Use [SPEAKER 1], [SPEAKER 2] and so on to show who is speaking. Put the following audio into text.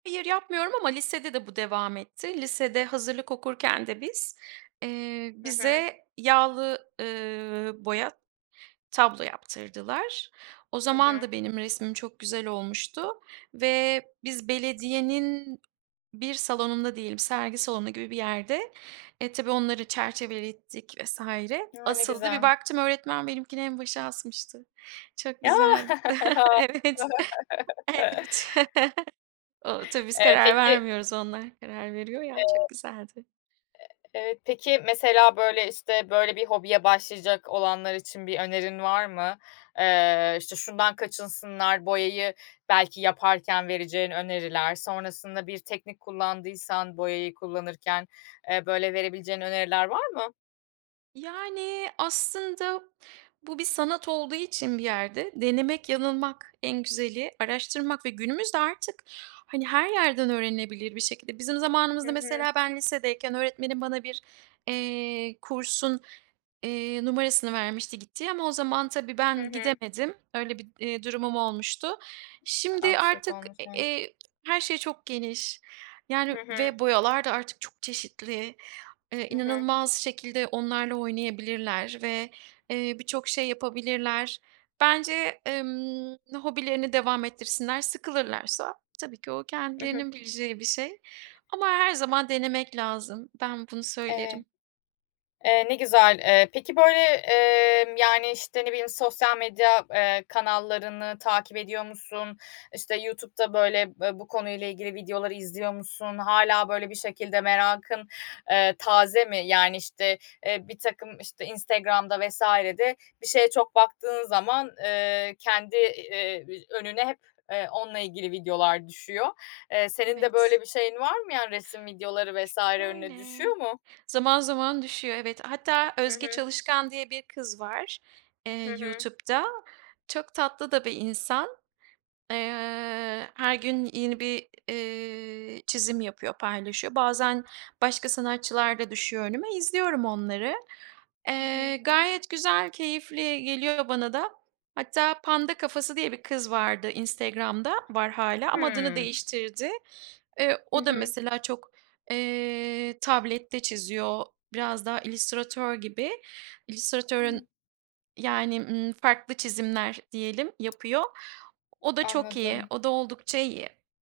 [SPEAKER 1] Hayır yapmıyorum ama lisede de bu devam etti. Lisede hazırlık okurken de biz, eee,
[SPEAKER 2] Hı hı.
[SPEAKER 1] bize yağlı, ııı, boya tablo yaptırdılar. O
[SPEAKER 2] Hı
[SPEAKER 1] zaman
[SPEAKER 2] hı.
[SPEAKER 1] da benim resmim çok güzel olmuştu. Ve biz belediyenin bir salonunda diyelim, sergi salonu gibi bir yerde, eee, tabii onları çerçevelettik vs.
[SPEAKER 2] Ya ne
[SPEAKER 1] asıldı. Bir
[SPEAKER 2] güzel.
[SPEAKER 1] baktım öğretmen benimkini en başa asmıştı. Çok
[SPEAKER 2] Ya!
[SPEAKER 1] güzeldi.
[SPEAKER 2] A!
[SPEAKER 1] evet. Evet. O tabii biz
[SPEAKER 2] Eee,
[SPEAKER 1] karar
[SPEAKER 2] peki.
[SPEAKER 1] vermiyoruz onlar karar veriyor ya, çok
[SPEAKER 2] Eee
[SPEAKER 1] güzeldi.
[SPEAKER 2] Eee, peki, mesela, böyle, işte, böyle, bir hobiye başlayacak olanlar için bir önerin var mı? Eee, işte şundan kaçınsınlar boyayı belki yaparken vereceğin öneriler. Sonrasında bir teknik kullandıysan boyayı kullanırken, eee, böyle, verebileceğin öneriler var mı?
[SPEAKER 1] Yani, aslında bu bir sanat olduğu için bir yerde denemek yanılmak en güzeli. Araştırmak ve günümüzde artık hani, yerden öğrenilebilir bir şekilde. Bizim
[SPEAKER 2] Hı
[SPEAKER 1] zamanımızda
[SPEAKER 2] hı.
[SPEAKER 1] mesela ben lisedeyken öğretmenim bana bir, eee, kursun, eee, numarasını vermişti gittiği ama o zaman tabii
[SPEAKER 2] Hı
[SPEAKER 1] ben
[SPEAKER 2] hı.
[SPEAKER 1] gidemedim, öyle bir, eee, durumum olmuştu. Şimdi
[SPEAKER 2] Aksilik
[SPEAKER 1] artık,
[SPEAKER 2] olmuş, hı hı.
[SPEAKER 1] eee, her şey çok geniş.
[SPEAKER 2] Hı
[SPEAKER 1] Yani
[SPEAKER 2] hı.
[SPEAKER 1] ve boyalar da artık çok çeşitli, eee
[SPEAKER 2] Hı hı.
[SPEAKER 1] inanılmaz şekilde onlarla oynayabilirler ve, eee, birçok şey yapabilirler. Bence, emm, hobilerini devam ettirsinler. Sıkılırlarsa tabii ki o
[SPEAKER 2] I hı.
[SPEAKER 1] kendilerinin bileceği bir şey. ama her zaman denemek lazım. Ben bunu
[SPEAKER 2] Eee
[SPEAKER 1] söylerim.
[SPEAKER 2] Eee, ne güzel. Eee, peki, böyle, emm, yani, işte, ne bileyim sosyal medya, eee, kanallarını takip ediyor musun? İşte YouTube'da, böyle, bu konuyla ilgili videoları izliyor musun? Hâlâ böyle bir şekilde merakın, eee, taze mi? Yani işte, eee, birtakım, işte, Instagram'da vs.de bir şeye çok baktığın zaman, eee, kendi, eee, önüne hep onunla ilgili videolar düşüyor. Eee, senin de
[SPEAKER 1] Evet.
[SPEAKER 2] böyle bir şeyin var mı yani resim videoları
[SPEAKER 1] Ş
[SPEAKER 2] vs. önüne
[SPEAKER 1] şöyle.
[SPEAKER 2] düşüyor mu?
[SPEAKER 1] Zaman zaman düşüyor evet. Hatta
[SPEAKER 2] Hı
[SPEAKER 1] Özge
[SPEAKER 2] hı.
[SPEAKER 1] Çalışkan diye bir kız var, eee,
[SPEAKER 2] Hı hı.
[SPEAKER 1] YouTube'da. Çok tatlı da bir insan. Eee, her gün yeni bir, eee, çizim yapıyor, paylaşıyor. Bazen başka sanatçılar da düşüyor önüme, izliyorum onları.
[SPEAKER 2] Hı hı.
[SPEAKER 1] Eee, gayet güzel, keyifli geliyor bana da. Hatta Panda Kafası diye bir kız vardı Instagram'da var hâlâ ama adını
[SPEAKER 2] Hımm.
[SPEAKER 1] değiştirdi. Eee,
[SPEAKER 2] Hı
[SPEAKER 1] o da
[SPEAKER 2] hı.
[SPEAKER 1] mesela çok, eee, tablette çiziyor, biraz daha illüstratör gibi.
[SPEAKER 2] Ih.
[SPEAKER 1] İllüstratörün yani, ımm, farklı çizimler diyelim yapıyor. O da çok iyi,
[SPEAKER 2] Anladım.
[SPEAKER 1] o da oldukça iyi.